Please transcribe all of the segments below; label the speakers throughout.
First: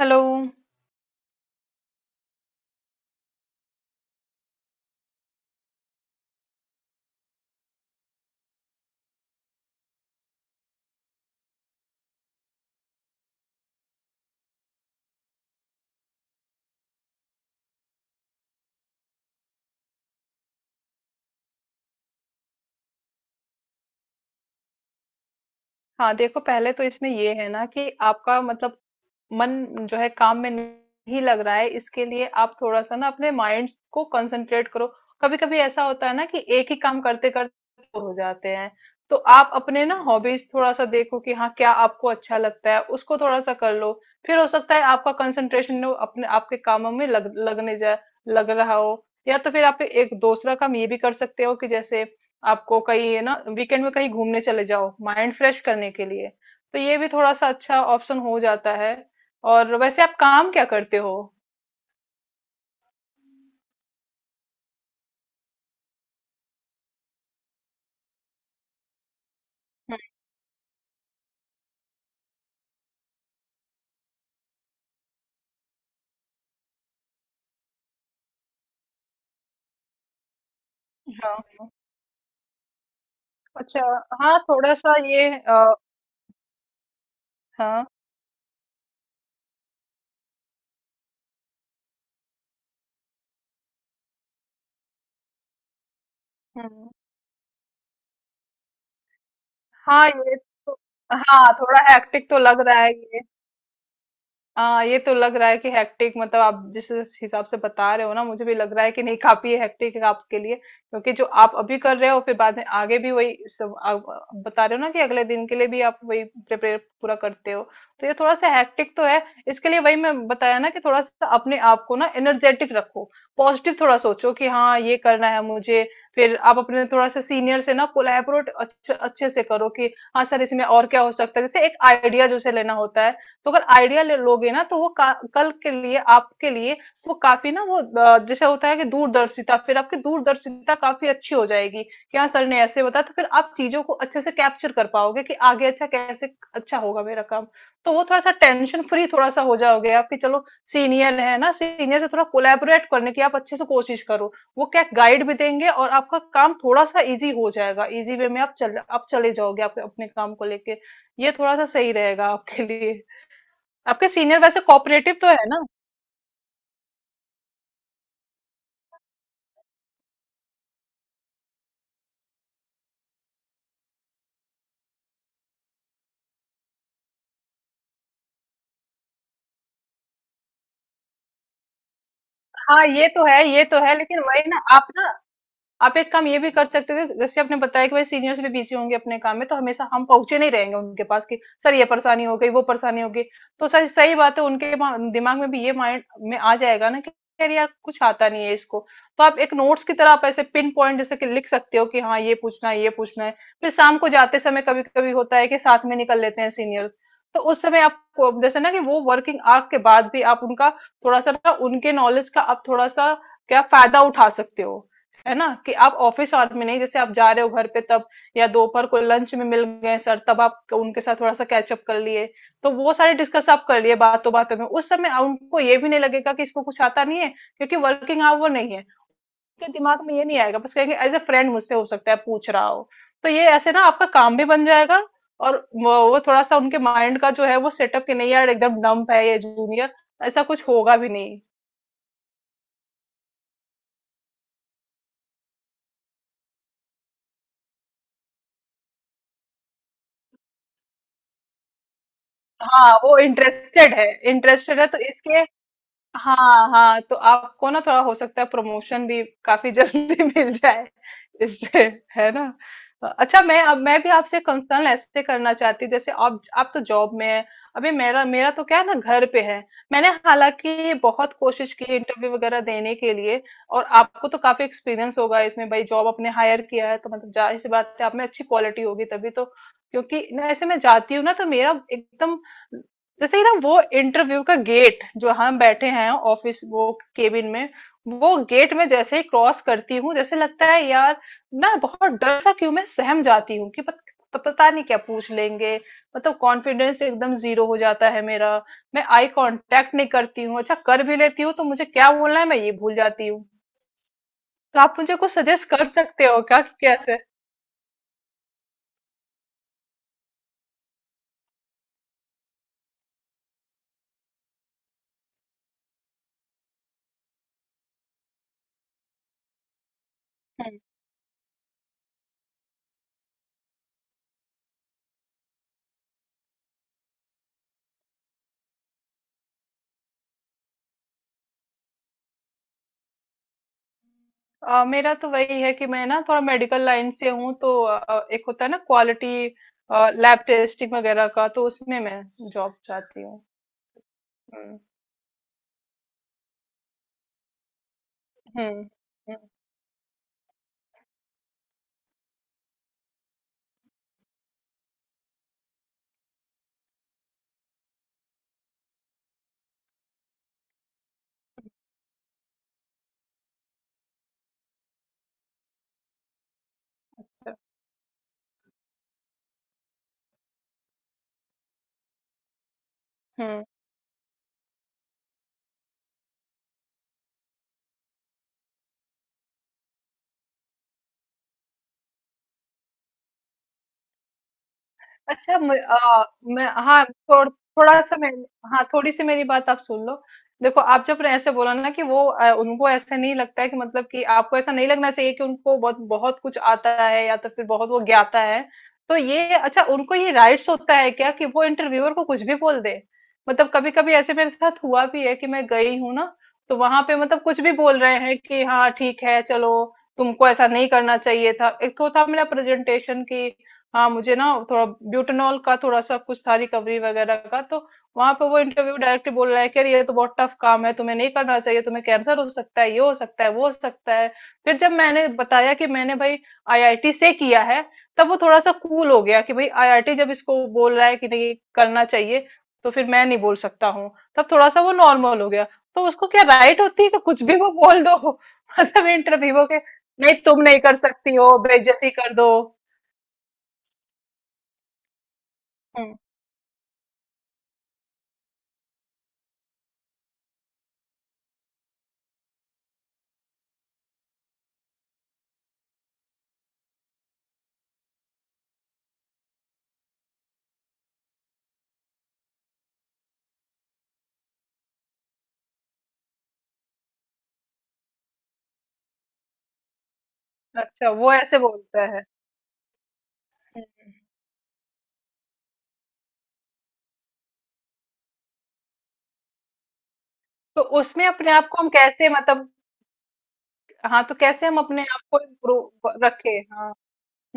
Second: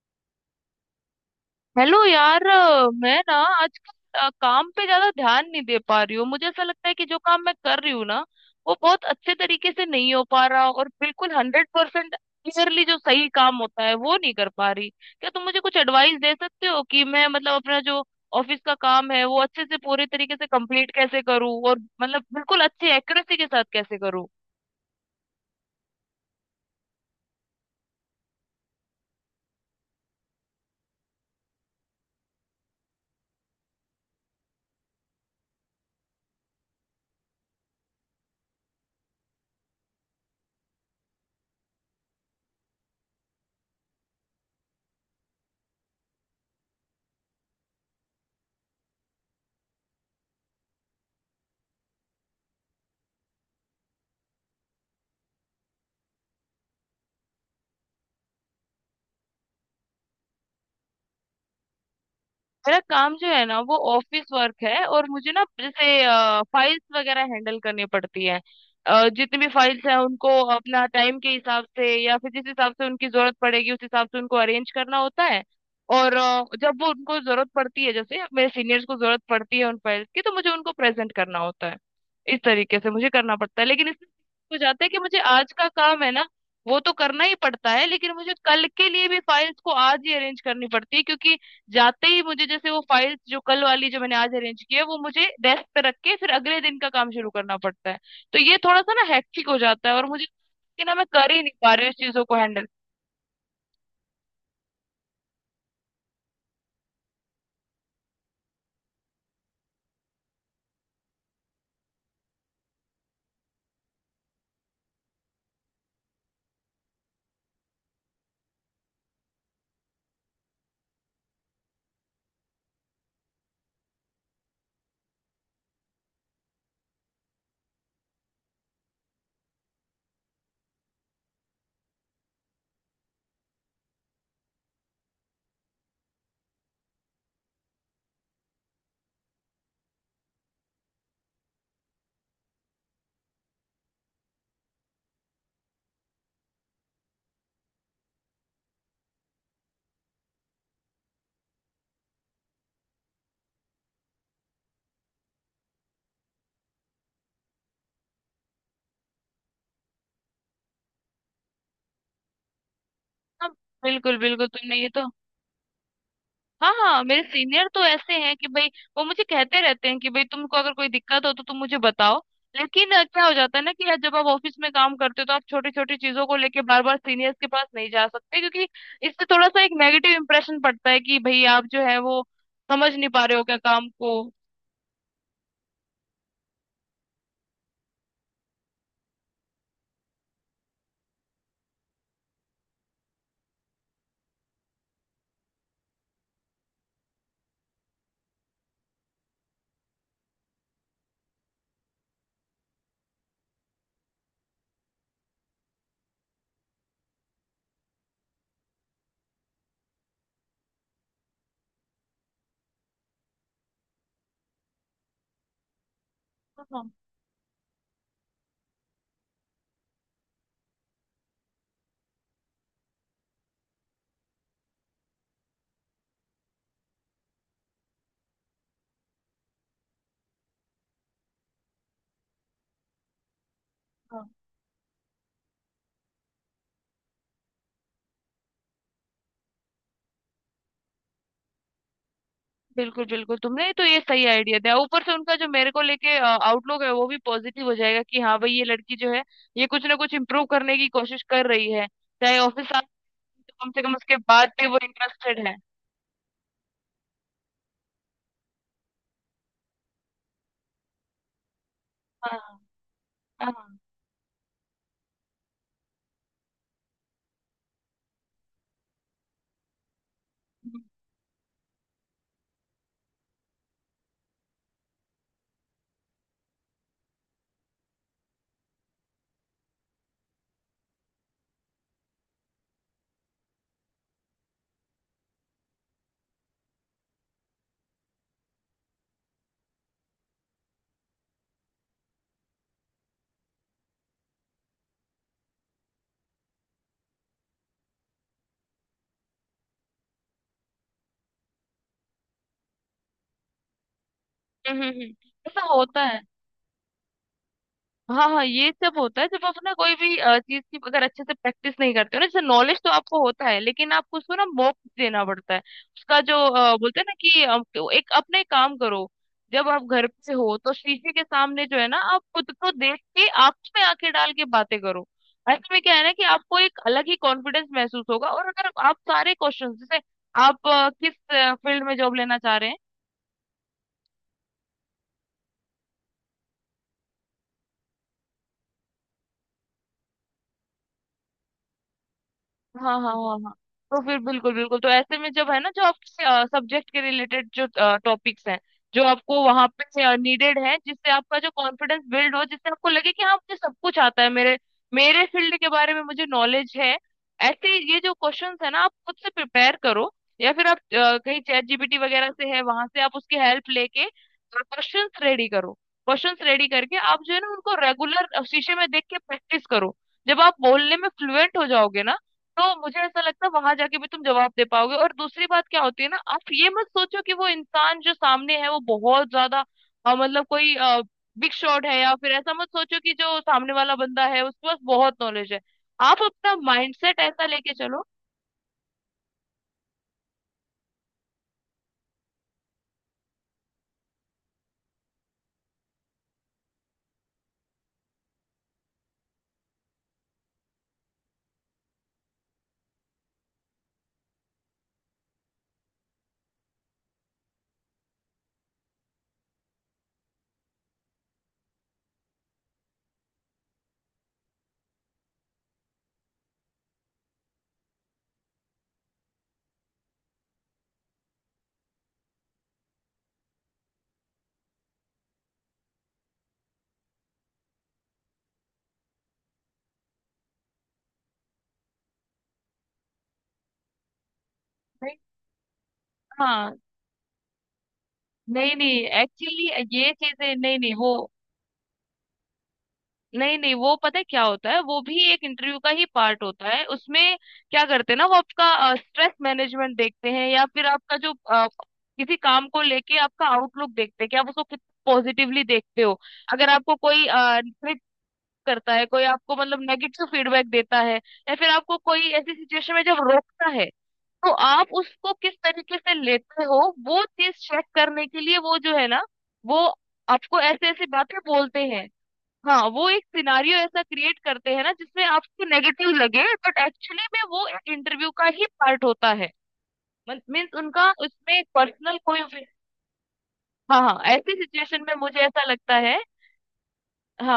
Speaker 1: Hello.
Speaker 2: Hello यार मैं ना आजकल काम पे ज्यादा ध्यान नहीं दे पा रही हूँ। मुझे ऐसा लगता है कि जो काम मैं कर रही हूँ ना वो बहुत अच्छे तरीके से नहीं हो पा रहा और बिल्कुल 100% क्लियरली जो सही काम होता है वो नहीं कर पा रही। क्या तुम मुझे कुछ एडवाइस दे सकते हो कि मैं मतलब अपना जो ऑफिस का काम है वो अच्छे से पूरे तरीके से कंप्लीट कैसे करूँ और मतलब बिल्कुल अच्छे एक्यूरेसी के साथ कैसे करूँ?
Speaker 1: हाँ देखो, पहले तो इसमें ये है ना कि आपका मतलब मन जो है काम में नहीं लग रहा है। इसके लिए आप थोड़ा-सा ना अपने माइंड को कंसंट्रेट करो। कभी-कभी ऐसा होता है ना कि एक ही काम करते-करते बोर हो जाते हैं। तो आप अपने ना हॉबीज थोड़ा-सा देखो कि हाँ, क्या आपको अच्छा लगता है उसको थोड़ा-सा कर लो। फिर हो सकता है आपका कंसंट्रेशन वो अपने आपके कामों में लग लगने जा लग रहा हो। या तो फिर आप एक दूसरा काम ये भी कर सकते हो कि जैसे आपको कहीं है ना वीकेंड में कहीं घूमने चले जाओ माइंड फ्रेश करने के लिए। तो ये भी थोड़ा-सा अच्छा ऑप्शन हो जाता है। और वैसे आप काम क्या करते हो?
Speaker 2: मेरा काम जो है ना वो ऑफिस वर्क है और मुझे ना जैसे फाइल्स वगैरह हैंडल करनी पड़ती है। जितनी भी फाइल्स हैं
Speaker 1: हम्म।
Speaker 2: उनको अपना टाइम के हिसाब से या फिर जिस हिसाब से उनकी जरूरत पड़ेगी उस हिसाब से उनको अरेंज करना होता है। और जब वो उनको जरूरत पड़ती है जैसे मेरे सीनियर्स को जरूरत पड़ती है उन फाइल्स की तो मुझे उनको प्रेजेंट
Speaker 1: हाँ
Speaker 2: करना होता
Speaker 1: हाँ।
Speaker 2: है। इस तरीके से मुझे करना पड़ता है,
Speaker 1: अच्छा।
Speaker 2: लेकिन इसमें
Speaker 1: हाँ
Speaker 2: हो
Speaker 1: थोड़ा
Speaker 2: जाता है
Speaker 1: सा
Speaker 2: कि मुझे
Speaker 1: ये
Speaker 2: आज का काम है ना वो तो करना ही पड़ता है,
Speaker 1: हाँ।
Speaker 2: लेकिन मुझे कल के लिए भी फाइल्स को आज ही अरेंज करनी पड़ती है क्योंकि जाते ही मुझे जैसे वो फाइल्स जो कल वाली जो मैंने आज अरेंज की है वो मुझे डेस्क पे रख के फिर अगले दिन का
Speaker 1: हम्म।
Speaker 2: काम शुरू करना पड़ता है। तो ये थोड़ा सा ना हेक्टिक हो जाता है और
Speaker 1: हाँ
Speaker 2: मुझे
Speaker 1: ये तो,
Speaker 2: कि ना मैं कर ही नहीं
Speaker 1: हाँ
Speaker 2: पा
Speaker 1: थोड़ा
Speaker 2: रही हूँ इस चीजों
Speaker 1: हैक्टिक
Speaker 2: को
Speaker 1: तो लग
Speaker 2: हैंडल।
Speaker 1: रहा है। हाँ ये तो लग रहा है कि हेक्टिक, मतलब आप जिस हिसाब से बता रहे हो ना मुझे भी लग रहा है कि नहीं काफी हेक्टिक है आपके लिए, क्योंकि जो आप अभी कर रहे हो फिर बाद में आगे भी वही सब आप बता रहे हो ना कि अगले दिन के लिए भी आप वही प्रिपेयर पूरा करते हो। तो ये थोड़ा सा हेक्टिक तो है। इसके लिए वही मैं बताया ना कि थोड़ा सा अपने आप को ना एनर्जेटिक रखो। पॉजिटिव थोड़ा सोचो कि हाँ ये करना है मुझे। फिर आप अपने थोड़ा सा सीनियर से ना कोलैबोरेट अच्छे अच्छे से करो कि हाँ सर इसमें और क्या हो सकता है, जैसे एक आइडिया जैसे लेना होता है। तो अगर आइडिया ले लोगे ना तो वो कल के लिए आपके लिए वो काफी ना वो जैसे होता है कि दूरदर्शिता, फिर आपकी दूरदर्शिता काफी अच्छी हो जाएगी कि हाँ सर ने ऐसे बताया। तो फिर आप चीजों को अच्छे से कैप्चर कर पाओगे कि आगे अच्छा कैसे अच्छा होगा मेरा काम। तो वो थोड़ा सा टेंशन फ्री थोड़ा सा हो जाओगे आप कि चलो सीनियर है ना, सीनियर से थोड़ा कोलैबोरेट करने की आप अच्छे से कोशिश करो। वो क्या गाइड भी देंगे और आपका काम थोड़ा सा इजी हो जाएगा, इजी वे में आप चले जाओगे आप अपने काम को लेके। ये थोड़ा सा सही रहेगा आपके लिए। आपके
Speaker 2: बिल्कुल
Speaker 1: सीनियर
Speaker 2: बिल्कुल,
Speaker 1: वैसे
Speaker 2: तुमने ये तो।
Speaker 1: कोऑपरेटिव तो है ना?
Speaker 2: हाँ हाँ, मेरे सीनियर तो ऐसे हैं कि भाई वो मुझे कहते रहते हैं कि भाई तुमको अगर कोई दिक्कत हो तो तुम मुझे बताओ, लेकिन क्या हो जाता है ना कि यार जब आप ऑफिस में काम करते हो तो आप छोटी छोटी चीजों को लेके बार बार सीनियर्स के पास नहीं जा सकते क्योंकि इससे थोड़ा सा एक नेगेटिव इम्प्रेशन पड़ता है कि भाई आप जो है वो
Speaker 1: हाँ
Speaker 2: समझ
Speaker 1: ये
Speaker 2: नहीं पा
Speaker 1: तो
Speaker 2: रहे हो
Speaker 1: है,
Speaker 2: क्या
Speaker 1: ये तो
Speaker 2: काम
Speaker 1: है,
Speaker 2: को।
Speaker 1: लेकिन वही ना आप एक काम ये भी कर सकते थे जैसे आपने बताया कि भाई सीनियर्स भी बिजी होंगे अपने काम में, तो हमेशा हम पहुंचे नहीं रहेंगे उनके पास कि सर ये परेशानी हो गई वो परेशानी हो गई। तो सर सही बात है, उनके दिमाग में भी ये माइंड में आ जाएगा ना कि यार यार कुछ आता नहीं है इसको। तो आप एक नोट्स की तरह आप ऐसे पिन पॉइंट जैसे कि लिख सकते हो कि हाँ ये पूछना है, ये पूछना है। फिर शाम को जाते समय कभी कभी होता है कि साथ में निकल लेते हैं सीनियर्स। तो उस समय जैसे ना कि वो वर्किंग आवर के बाद भी आप उनका थोड़ा सा ना उनके नॉलेज का आप थोड़ा सा क्या फायदा उठा सकते हो। है ना कि आप ऑफिस आवर में
Speaker 2: हाँ
Speaker 1: नहीं
Speaker 2: हाँ
Speaker 1: जैसे आप जा रहे हो घर पे तब या दोपहर को लंच में मिल गए सर तब आप उनके साथ थोड़ा सा कैचअप कर लिए। तो वो सारे डिस्कस आप कर लिए बातों बातों में उस समय उनको ये भी नहीं लगेगा कि इसको कुछ आता नहीं है, क्योंकि वर्किंग आवर नहीं है। उनके दिमाग में ये नहीं आएगा, बस कहेंगे एज ए फ्रेंड मुझसे हो सकता है पूछ रहा हो। तो ये ऐसे ना आपका
Speaker 2: हाँ।
Speaker 1: काम भी बन जाएगा। और वो थोड़ा सा उनके माइंड का जो है वो सेटअप कि नहीं यार एकदम डम्प है ये जूनियर, ऐसा कुछ होगा भी नहीं।
Speaker 2: बिल्कुल बिल्कुल, तुमने तो ये सही आइडिया दिया। ऊपर से उनका जो मेरे को लेके आउटलुक है वो भी पॉजिटिव हो जाएगा कि हाँ भाई ये लड़की जो है ये कुछ ना कुछ इम्प्रूव करने की कोशिश कर रही है, चाहे ऑफिस।
Speaker 1: हाँ वो
Speaker 2: कम से
Speaker 1: इंटरेस्टेड
Speaker 2: कम
Speaker 1: है,
Speaker 2: उसके बाद भी वो
Speaker 1: इंटरेस्टेड है तो इसके।
Speaker 2: इंटरेस्टेड है।
Speaker 1: हाँ हाँ, तो आपको ना थोड़ा हो सकता है प्रमोशन भी काफी जल्दी मिल जाए इससे, है ना।
Speaker 2: हाँ
Speaker 1: अच्छा
Speaker 2: हाँ
Speaker 1: मैं
Speaker 2: हाँ।
Speaker 1: अब मैं भी आपसे कंसर्न ऐसे करना चाहती हूँ, जैसे आप तो जॉब में है, अभी मेरा मेरा तो क्या है ना घर पे है। मैंने
Speaker 2: हम्म
Speaker 1: हालांकि बहुत कोशिश की इंटरव्यू वगैरह देने के लिए। और आपको तो काफी एक्सपीरियंस होगा इसमें, भाई जॉब आपने हायर किया है तो मतलब जाहिर सी बात है आप में अच्छी क्वालिटी होगी तभी तो। क्योंकि ना ऐसे मैं जाती हूँ ना तो मेरा एकदम जैसे ही ना वो इंटरव्यू का गेट जो हम बैठे हैं ऑफिस वो केबिन में, वो गेट में जैसे ही क्रॉस करती हूँ जैसे लगता है यार ना बहुत डर सा क्यों मैं सहम जाती हूँ कि पता नहीं क्या पूछ लेंगे। मतलब कॉन्फिडेंस एकदम जीरो हो जाता है मेरा। मैं आई कांटेक्ट नहीं करती हूँ, अच्छा कर भी लेती हूँ तो मुझे क्या बोलना है मैं ये भूल जाती हूँ। तो
Speaker 2: हम्म
Speaker 1: आप
Speaker 2: हम्म।
Speaker 1: मुझे कुछ
Speaker 2: ऐसा
Speaker 1: सजेस्ट कर
Speaker 2: होता है।
Speaker 1: सकते हो क्या कि कैसे?
Speaker 2: हाँ हाँ, ये सब होता है जब आप ना कोई भी चीज की अगर अच्छे से प्रैक्टिस नहीं करते हो ना। जैसे नॉलेज तो आपको होता है, लेकिन आपको उसको ना मौका देना पड़ता है उसका जो बोलते हैं ना कि तो एक अपने काम करो। जब आप घर पे हो तो शीशे के सामने जो है ना आप खुद को देख के आंखों में आंखें डाल के बातें करो। ऐसे में क्या है ना कि आपको एक अलग ही कॉन्फिडेंस महसूस होगा। और अगर आप सारे क्वेश्चन जैसे आप किस फील्ड में जॉब लेना चाह रहे हैं?
Speaker 1: मेरा तो वही है कि मैं ना थोड़ा मेडिकल लाइन से हूँ तो एक होता है ना क्वालिटी लैब टेस्टिंग वगैरह का, तो उसमें मैं जॉब
Speaker 2: हाँ हाँ
Speaker 1: चाहती
Speaker 2: हाँ
Speaker 1: हूँ।
Speaker 2: हाँ, तो फिर बिल्कुल बिल्कुल,
Speaker 1: हम्म।
Speaker 2: तो ऐसे में जब है ना जो आपके सब्जेक्ट के रिलेटेड जो टॉपिक्स हैं
Speaker 1: हम्म।
Speaker 2: जो आपको वहां पे नीडेड है जिससे आपका जो कॉन्फिडेंस बिल्ड हो जिससे आपको लगे कि हाँ मुझे सब कुछ आता है मेरे मेरे फील्ड के बारे में मुझे नॉलेज है। ऐसे ये जो क्वेश्चंस है ना आप खुद से प्रिपेयर करो, या फिर आप कहीं चैट GPT वगैरह से है वहां से आप उसकी हेल्प लेके क्वेश्चंस रेडी करो। क्वेश्चंस रेडी करके आप जो है ना उनको रेगुलर शीशे में देख के प्रैक्टिस करो। जब आप बोलने में फ्लुएंट हो जाओगे ना तो मुझे ऐसा लगता है
Speaker 1: हम्म।
Speaker 2: वहां जाके भी तुम जवाब दे पाओगे। और दूसरी बात क्या होती है ना आप ये मत सोचो कि वो इंसान जो सामने है वो बहुत ज्यादा मतलब कोई बिग शॉट है, या फिर ऐसा मत सोचो कि जो सामने वाला बंदा है उसके पास बहुत नॉलेज
Speaker 1: अच्छा
Speaker 2: है।
Speaker 1: मैं,
Speaker 2: आप अपना
Speaker 1: मैं हाँ
Speaker 2: माइंडसेट ऐसा लेके
Speaker 1: थोड़ा
Speaker 2: चलो।
Speaker 1: सा मैं, हाँ थोड़ी सी मेरी बात आप सुन लो। देखो आप जब ने ऐसे बोला ना कि वो उनको ऐसे नहीं लगता है कि मतलब कि आपको ऐसा नहीं लगना चाहिए कि उनको बहुत बहुत कुछ आता है या तो फिर बहुत वो ज्ञाता है। तो ये अच्छा उनको ये राइट्स होता है क्या कि वो इंटरव्यूअर को कुछ भी बोल दे? मतलब कभी कभी ऐसे मेरे साथ हुआ भी है कि मैं गई हूँ ना तो वहां पे मतलब कुछ भी बोल रहे हैं कि हाँ ठीक है चलो तुमको ऐसा नहीं करना चाहिए था। एक तो था मेरा प्रेजेंटेशन की हाँ मुझे ना थोड़ा ब्यूटेनॉल का थोड़ा सा कुछ था रिकवरी वगैरह का, तो वहां पे वो इंटरव्यू डायरेक्टली बोल रहा है कि अरे ये तो बहुत टफ काम है, तुम्हें नहीं करना चाहिए, तुम्हें कैंसर हो सकता है, ये हो सकता है, वो हो सकता है। फिर जब मैंने बताया कि मैंने भाई आईआईटी से किया है, तब वो थोड़ा सा कूल हो गया कि भाई आईआईटी जब इसको बोल रहा है कि नहीं करना चाहिए तो फिर मैं नहीं बोल सकता हूँ। तब थोड़ा सा वो
Speaker 2: नहीं,
Speaker 1: नॉर्मल हो गया। तो उसको क्या
Speaker 2: हाँ,
Speaker 1: राइट होती है कि कुछ भी वो बोल दो
Speaker 2: नहीं नहीं
Speaker 1: मतलब इंटरव्यू
Speaker 2: एक्चुअली
Speaker 1: के
Speaker 2: ये
Speaker 1: नहीं
Speaker 2: चीजें,
Speaker 1: तुम
Speaker 2: नहीं
Speaker 1: नहीं
Speaker 2: नहीं
Speaker 1: कर
Speaker 2: वो,
Speaker 1: सकती हो बेइज्जती कर दो।
Speaker 2: नहीं नहीं वो पता है क्या होता है वो भी एक इंटरव्यू का ही
Speaker 1: हम्म।
Speaker 2: पार्ट होता है। उसमें क्या करते हैं ना वो आपका स्ट्रेस मैनेजमेंट देखते हैं या फिर आपका जो किसी काम को लेके आपका आउटलुक देखते हैं कि आप उसको कितना पॉजिटिवली देखते हो। अगर आपको कोई ट्रिक करता है, कोई आपको मतलब नेगेटिव फीडबैक देता है, या फिर आपको कोई ऐसी सिचुएशन में जब रोकता है तो आप उसको किस तरीके से लेते हो वो चीज चेक करने के लिए वो जो है ना वो आपको ऐसे ऐसी
Speaker 1: अच्छा वो
Speaker 2: बातें
Speaker 1: ऐसे
Speaker 2: बोलते
Speaker 1: बोलता
Speaker 2: हैं।
Speaker 1: है।
Speaker 2: हाँ, वो एक सिनारियो ऐसा क्रिएट करते हैं ना जिसमें आपको नेगेटिव लगे बट एक्चुअली में वो एक इंटरव्यू का ही पार्ट होता है। मीन्स
Speaker 1: तो
Speaker 2: उनका
Speaker 1: उसमें अपने
Speaker 2: उसमें
Speaker 1: आप को हम
Speaker 2: पर्सनल
Speaker 1: कैसे
Speaker 2: कोई।
Speaker 1: मतलब,
Speaker 2: हाँ हाँ,
Speaker 1: हाँ तो
Speaker 2: ऐसी
Speaker 1: कैसे हम
Speaker 2: सिचुएशन
Speaker 1: अपने
Speaker 2: में
Speaker 1: आप
Speaker 2: मुझे
Speaker 1: को
Speaker 2: ऐसा लगता
Speaker 1: इम्प्रूव
Speaker 2: है।
Speaker 1: रखे, हाँ।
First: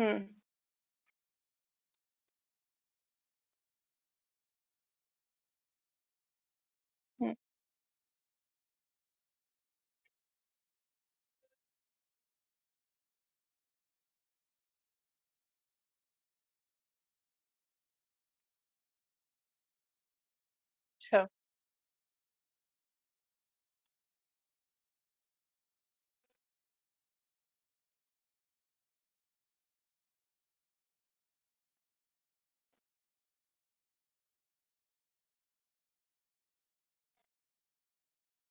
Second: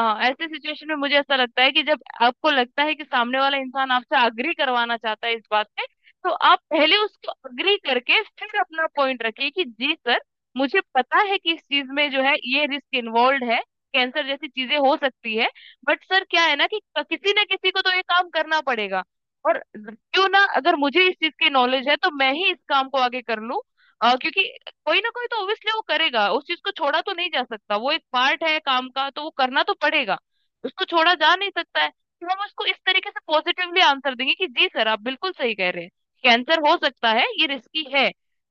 Speaker 1: हम्म।
Speaker 2: ऐसे सिचुएशन में मुझे ऐसा लगता है कि जब आपको लगता है कि सामने वाला इंसान आपसे अग्री करवाना चाहता है इस बात पे तो आप पहले उसको
Speaker 1: हम्म।
Speaker 2: अग्री करके फिर अपना पॉइंट रखिए कि जी सर, मुझे पता है कि इस चीज में जो है ये रिस्क इन्वॉल्व है। कैंसर जैसी चीजें हो सकती है, बट सर क्या है ना कि किसी ना किसी को तो ये काम करना पड़ेगा। और क्यों ना, अगर मुझे इस
Speaker 1: अच्छा।
Speaker 2: चीज की नॉलेज है तो मैं ही इस काम को आगे कर लूं। क्योंकि कोई ना कोई तो ऑब्वियसली वो करेगा, उस चीज को छोड़ा तो नहीं जा सकता, वो एक पार्ट है काम का तो वो करना तो पड़ेगा। उसको छोड़ा जा नहीं सकता है। तो हम उसको इस तरीके से पॉजिटिवली आंसर देंगे कि जी सर, आप बिल्कुल सही कह रहे हैं, कैंसर हो सकता है, ये रिस्की है,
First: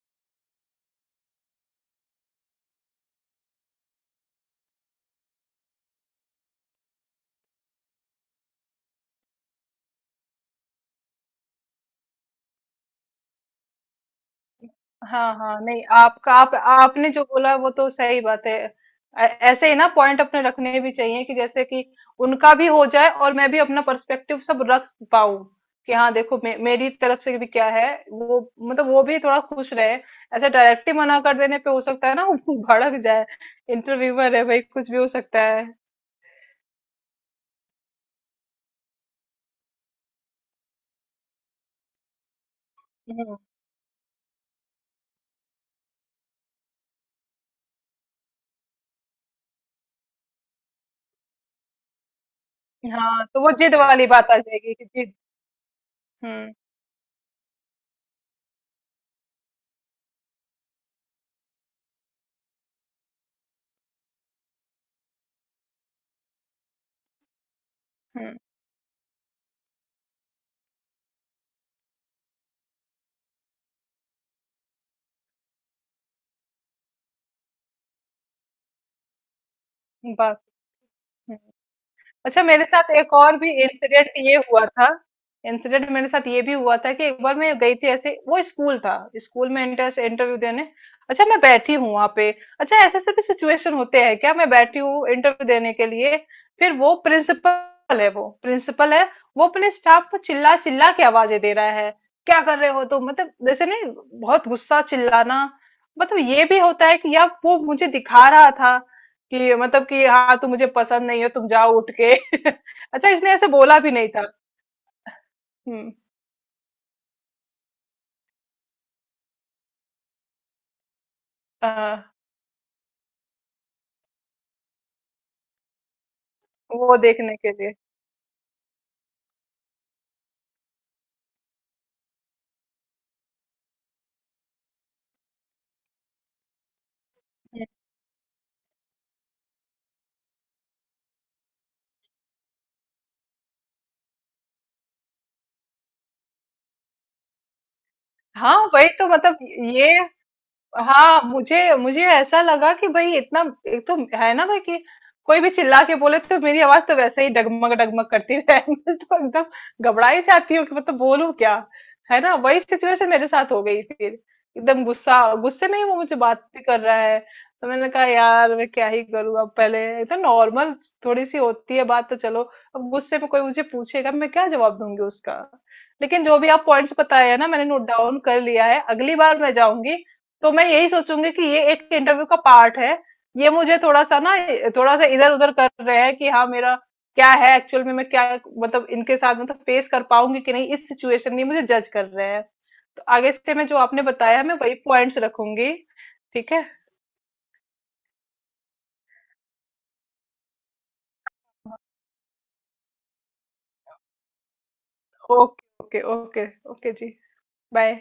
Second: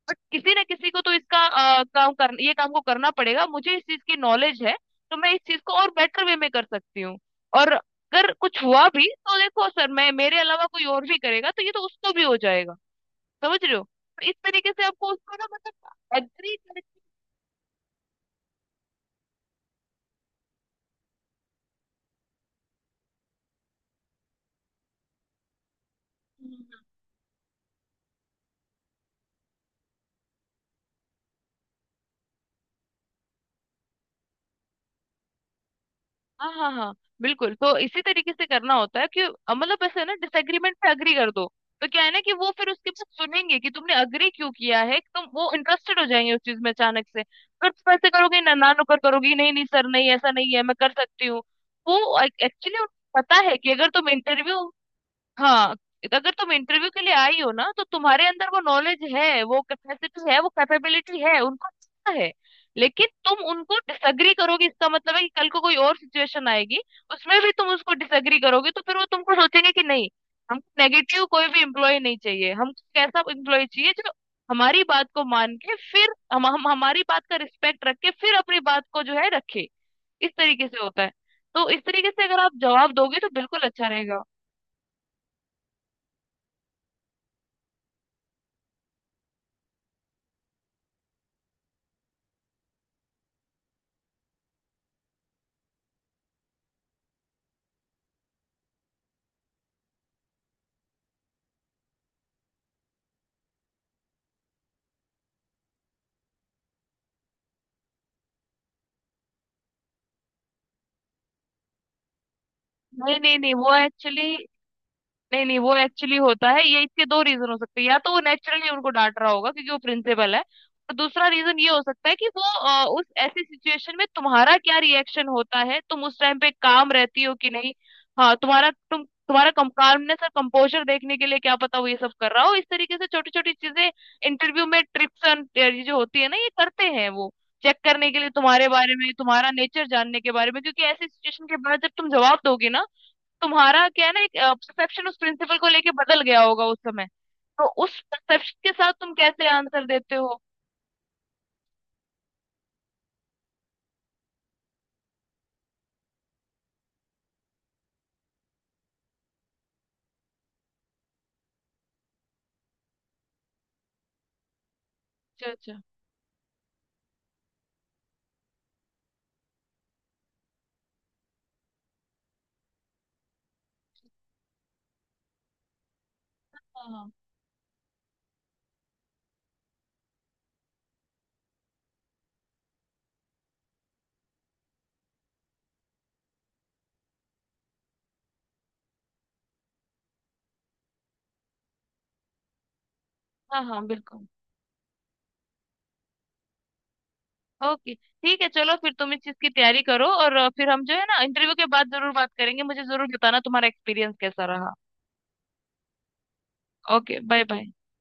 Speaker 2: बट किसी ना किसी को तो इसका काम कर ये काम को करना पड़ेगा, मुझे इस चीज की नॉलेज है तो मैं इस चीज को और बेटर वे में कर सकती हूँ। और अगर कुछ हुआ भी तो देखो सर, मैं मेरे अलावा कोई और भी करेगा तो ये तो उसको भी हो जाएगा। समझ रहे हो? तो इस तरीके से आपको
Speaker 1: हाँ
Speaker 2: उसको ना
Speaker 1: हाँ, नहीं
Speaker 2: मतलब
Speaker 1: आपका आप
Speaker 2: एग्री कर।
Speaker 1: आपने जो बोला वो तो सही बात है। ऐसे ही ना पॉइंट अपने रखने भी चाहिए कि जैसे कि उनका भी हो जाए और मैं भी अपना पर्सपेक्टिव सब रख पाऊं कि हाँ देखो मेरी तरफ से भी क्या है वो मतलब वो भी थोड़ा खुश रहे। ऐसे डायरेक्टली मना कर देने पे हो सकता है ना वो भड़क जाए, इंटरव्यूअर है भाई कुछ भी हो सकता है।
Speaker 2: हाँ हाँ हाँ बिल्कुल, तो इसी तरीके से करना होता है कि मतलब ऐसे ना डिसएग्रीमेंट पे अग्री कर दो। तो क्या है ना कि वो फिर उसके बाद सुनेंगे कि तुमने अग्री क्यों किया है, तुम वो इंटरेस्टेड हो जाएंगे उस चीज में अचानक से। अगर तुम ऐसे करोगे ना ना नुकर करोगी नहीं नहीं सर नहीं ऐसा नहीं है मैं कर सकती हूँ वो एक्चुअली
Speaker 1: हाँ
Speaker 2: पता
Speaker 1: तो वो
Speaker 2: है कि
Speaker 1: जिद
Speaker 2: अगर
Speaker 1: वाली
Speaker 2: तुम
Speaker 1: बात आ
Speaker 2: इंटरव्यू।
Speaker 1: जाएगी कि जिद।
Speaker 2: हाँ, अगर तुम
Speaker 1: हम्म।
Speaker 2: इंटरव्यू के लिए आई हो ना तो तुम्हारे अंदर वो नॉलेज है, वो कैपेसिटी है, वो कैपेबिलिटी है, उनको पता है। लेकिन तुम उनको डिसएग्री करोगे इसका मतलब है कि कल को कोई और सिचुएशन आएगी, उसमें भी तुम उसको
Speaker 1: हम्म।
Speaker 2: डिसएग्री करोगे, तो फिर वो तुमको सोचेंगे कि नहीं, हमको नेगेटिव कोई भी एम्प्लॉय नहीं चाहिए। हमको एक ऐसा एम्प्लॉय चाहिए जो हमारी बात को मान के फिर हम हमारी बात का रिस्पेक्ट रख के फिर अपनी बात को जो है रखे। इस
Speaker 1: बात।
Speaker 2: तरीके से होता है।
Speaker 1: हम्म।
Speaker 2: तो इस तरीके से अगर
Speaker 1: अच्छा
Speaker 2: आप
Speaker 1: मेरे साथ
Speaker 2: जवाब
Speaker 1: एक
Speaker 2: दोगे तो
Speaker 1: और भी
Speaker 2: बिल्कुल अच्छा
Speaker 1: इंसिडेंट
Speaker 2: रहेगा।
Speaker 1: ये हुआ था, इंसिडेंट मेरे साथ ये भी हुआ था कि एक बार मैं गई थी ऐसे वो स्कूल था, स्कूल में इंटरव्यू देने। अच्छा मैं बैठी हूँ वहां पे, अच्छा ऐसे ऐसे भी सिचुएशन होते हैं क्या? मैं बैठी हूँ इंटरव्यू देने के लिए। फिर वो प्रिंसिपल है। वो अपने स्टाफ को चिल्ला चिल्ला के आवाजें दे रहा है, क्या कर रहे हो तुम मतलब जैसे नहीं, बहुत गुस्सा चिल्लाना। मतलब ये भी होता है कि यार वो मुझे दिखा रहा था कि मतलब कि हाँ तुम मुझे पसंद नहीं हो तुम जाओ उठ के अच्छा
Speaker 2: नहीं
Speaker 1: इसने
Speaker 2: नहीं
Speaker 1: ऐसे
Speaker 2: नहीं वो
Speaker 1: बोला भी नहीं
Speaker 2: एक्चुअली
Speaker 1: था।
Speaker 2: नहीं नहीं वो
Speaker 1: हम्म।
Speaker 2: एक्चुअली होता है। ये इसके दो रीजन हो सकते हैं, या तो वो नेचुरली उनको डांट रहा होगा क्योंकि वो प्रिंसिपल है, और दूसरा रीजन ये हो
Speaker 1: हाँ,
Speaker 2: सकता है कि वो उस ऐसी सिचुएशन में तुम्हारा क्या रिएक्शन होता है, तुम उस टाइम पे काम
Speaker 1: वो
Speaker 2: रहती हो
Speaker 1: देखने
Speaker 2: कि
Speaker 1: के
Speaker 2: नहीं।
Speaker 1: लिए।
Speaker 2: हाँ, तुम्हारा कम कामनेस और कंपोजर देखने के लिए क्या पता वो ये सब कर रहा हो। इस तरीके से छोटी छोटी चीजें, इंटरव्यू में ट्रिप्स एंड ये जो होती है ना ये करते हैं वो
Speaker 1: हम्म।
Speaker 2: चेक करने के लिए तुम्हारे बारे में, तुम्हारा नेचर जानने के बारे में। क्योंकि ऐसी सिचुएशन के बाद जब तुम जवाब दोगे ना तुम्हारा क्या है ना एक परसेप्शन उस प्रिंसिपल को लेके बदल गया होगा उस समय, तो उस परसेप्शन
Speaker 1: हाँ
Speaker 2: के
Speaker 1: वही
Speaker 2: साथ
Speaker 1: तो
Speaker 2: तुम
Speaker 1: मतलब
Speaker 2: कैसे आंसर
Speaker 1: ये,
Speaker 2: देते हो?
Speaker 1: हाँ मुझे मुझे ऐसा लगा कि भाई इतना, एक तो है ना भाई कि कोई भी चिल्ला के बोले तो मेरी आवाज तो वैसे ही डगमग डगमग करती है मैं तो एकदम घबरा ही जाती हूँ कि मतलब बोलूं क्या। है ना, वही सिचुएशन मेरे साथ हो गई फिर। एकदम गुस्सा
Speaker 2: अच्छा
Speaker 1: गुस्से में
Speaker 2: अच्छा।
Speaker 1: ही वो मुझे बात भी कर रहा है। तो मैंने कहा यार मैं क्या ही करूँ, अब पहले एकदम नॉर्मल थोड़ी सी होती है बात तो चलो, अब गुस्से में कोई मुझे पूछेगा मैं क्या जवाब दूंगी उसका। लेकिन जो भी आप
Speaker 2: हाँ
Speaker 1: पॉइंट्स
Speaker 2: हाँ
Speaker 1: बताए हैं ना मैंने नोट डाउन कर लिया है, अगली बार मैं जाऊंगी तो मैं यही सोचूंगी कि ये एक इंटरव्यू का पार्ट है। ये मुझे थोड़ा सा ना थोड़ा सा इधर उधर कर रहे हैं कि हाँ मेरा क्या है एक्चुअल में मैं क्या मतलब इनके साथ मतलब फेस कर पाऊंगी कि नहीं, इस सिचुएशन में मुझे जज कर रहे हैं। तो आगे से
Speaker 2: हाँ
Speaker 1: मैं जो
Speaker 2: हाँ
Speaker 1: आपने
Speaker 2: बिल्कुल।
Speaker 1: बताया मैं वही पॉइंट्स रखूंगी। ठीक है।
Speaker 2: ओके ठीक है, चलो फिर तुम इस चीज की तैयारी करो और फिर हम जो है ना इंटरव्यू के बाद जरूर बात करेंगे। मुझे जरूर बताना तुम्हारा एक्सपीरियंस कैसा रहा।
Speaker 1: ओके। Okay okay. ओके जी।
Speaker 2: Okay bye bye.
Speaker 1: बाय।